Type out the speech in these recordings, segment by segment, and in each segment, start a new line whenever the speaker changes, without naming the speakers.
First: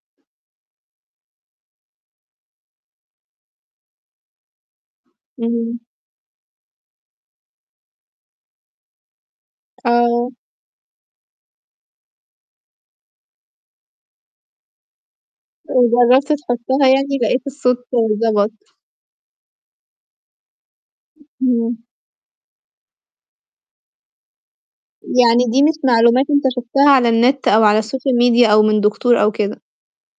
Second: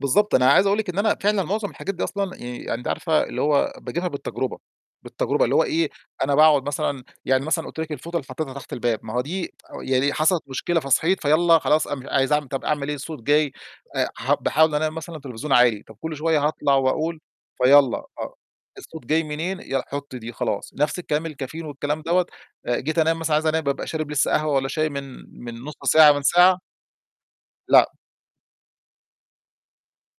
بالضبط، أنا عايز أقول لِك إن أنا فعلًا مُعظم الحاجات دي أصلًا يعني أنتِ عارفة اللي هو باجيبها بالتجربة بالتجربة اللي هو
امم.
إيه، أنا باقعُد مثلًا يعني مثلًا قُلت لِك الفوطة اللي حطّيتها تحت الباب، ما هو دي يعني
آه.
حصلِت مشكلة فصحيت فيلّا خلاص أن مش عايز أعمل طَب أعمل إيه الصوت جاي آآ ح باحاول أنام مثلًا التليفزيون عالي، طَب كلّ
وجرّبت
شوية هاطلع
تحطّها يعني
وأقول،
لقيت الصوت
فيلّا آه،
ضبَط.
الصوت جاي منين يلّا حُط دي خلاص، نَفْس الكلام الكافيين
اهم.
والكلام دَوّة آآ جيت أنام مثلًا عايز أنام بابقى شارب لسّه قهوة والّا شاي من
يعني
من
دي
نُص
مش
ساعة من
معلومات أنت
ساعة
شُفتها على النت أو على
لأ.
الSocial media أو من دكتور أو كده.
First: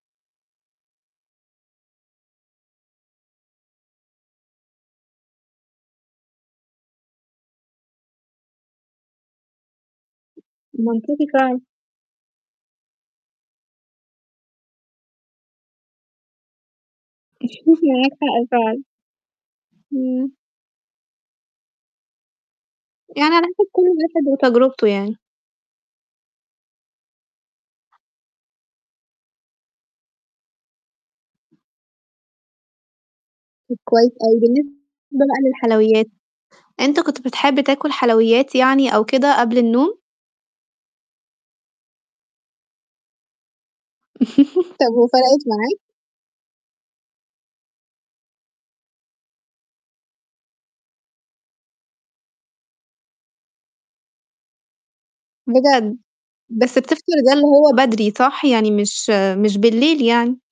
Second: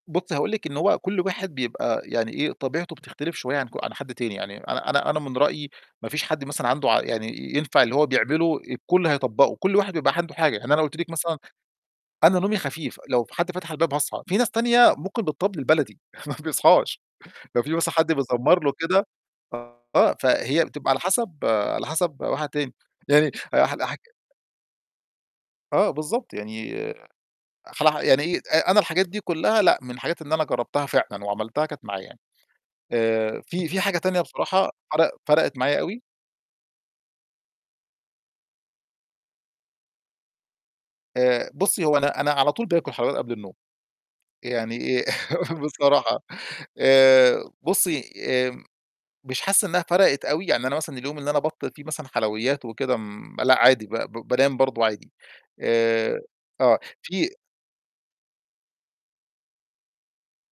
بُصّي هاقول لِك إن هو كلّ واحد بيبقى يعني إيه، طبيعته بتختلف شوية عن ك عن حد تاني، يعني أنا أنا أنا من رأيي ما فيش حد مثلًا عنده عق يعني ينفع اللي هو بيعمله الكلّ هيطبّقه، كلّ واحد بيبقى عنده حاجة، يعني أنا قُلت لِك
منطقي
مثلًا
فعلًا.
أنا نومي خفيف لو في حد فتح الباب هاصحى، في ناس تانية ممكن بالطبل البلدي ما بيصحاش، لو في مثلًا
معاك
حد
حق
بيزمّر له
فعلًا.
كده آه،
إمم.
فهي بتبقى على حسب على حسب واحد تاني، يعني
يعني على حسب
هحل
كلّ
هاحك
واحد وتجربته يعني.
آه، بالضبط يعني أخلعها يعني إي أ أنا الحاجات دي كلّها لأ، من الحاجات اللي أنا جرّبتها فعلًا وعملتها كانت معاه يعني، آآ في
طَب
في حاجة
كويس
تانية
أوي،
بصراحة
بالنسبة
فرق
بقى
فرقِت معايا أوي
للحلويات أنت كنت بتحب تاكُل حلويات يعني أو كده قبل النوم؟
آآ بُصّي هو أنا أنا على طول بآكُل حلويات قبل النوم،
طَب
يعني آآ
وفرقِت معاك؟
بصراحة آآ بُصّي آمم مش حاسس إنّها فرقِت أوي، يعني أنا مثلًا اليوم اللي أنا أبطّل فيه مثلًا حلويات وكده م ما لأ، عادي ب ب بانام برضه عادي،
بجد؟!
آآ
بس
آه
بتفطر ده
في
اللي هو بدري صح، يعني مش مش بالليل يعني؟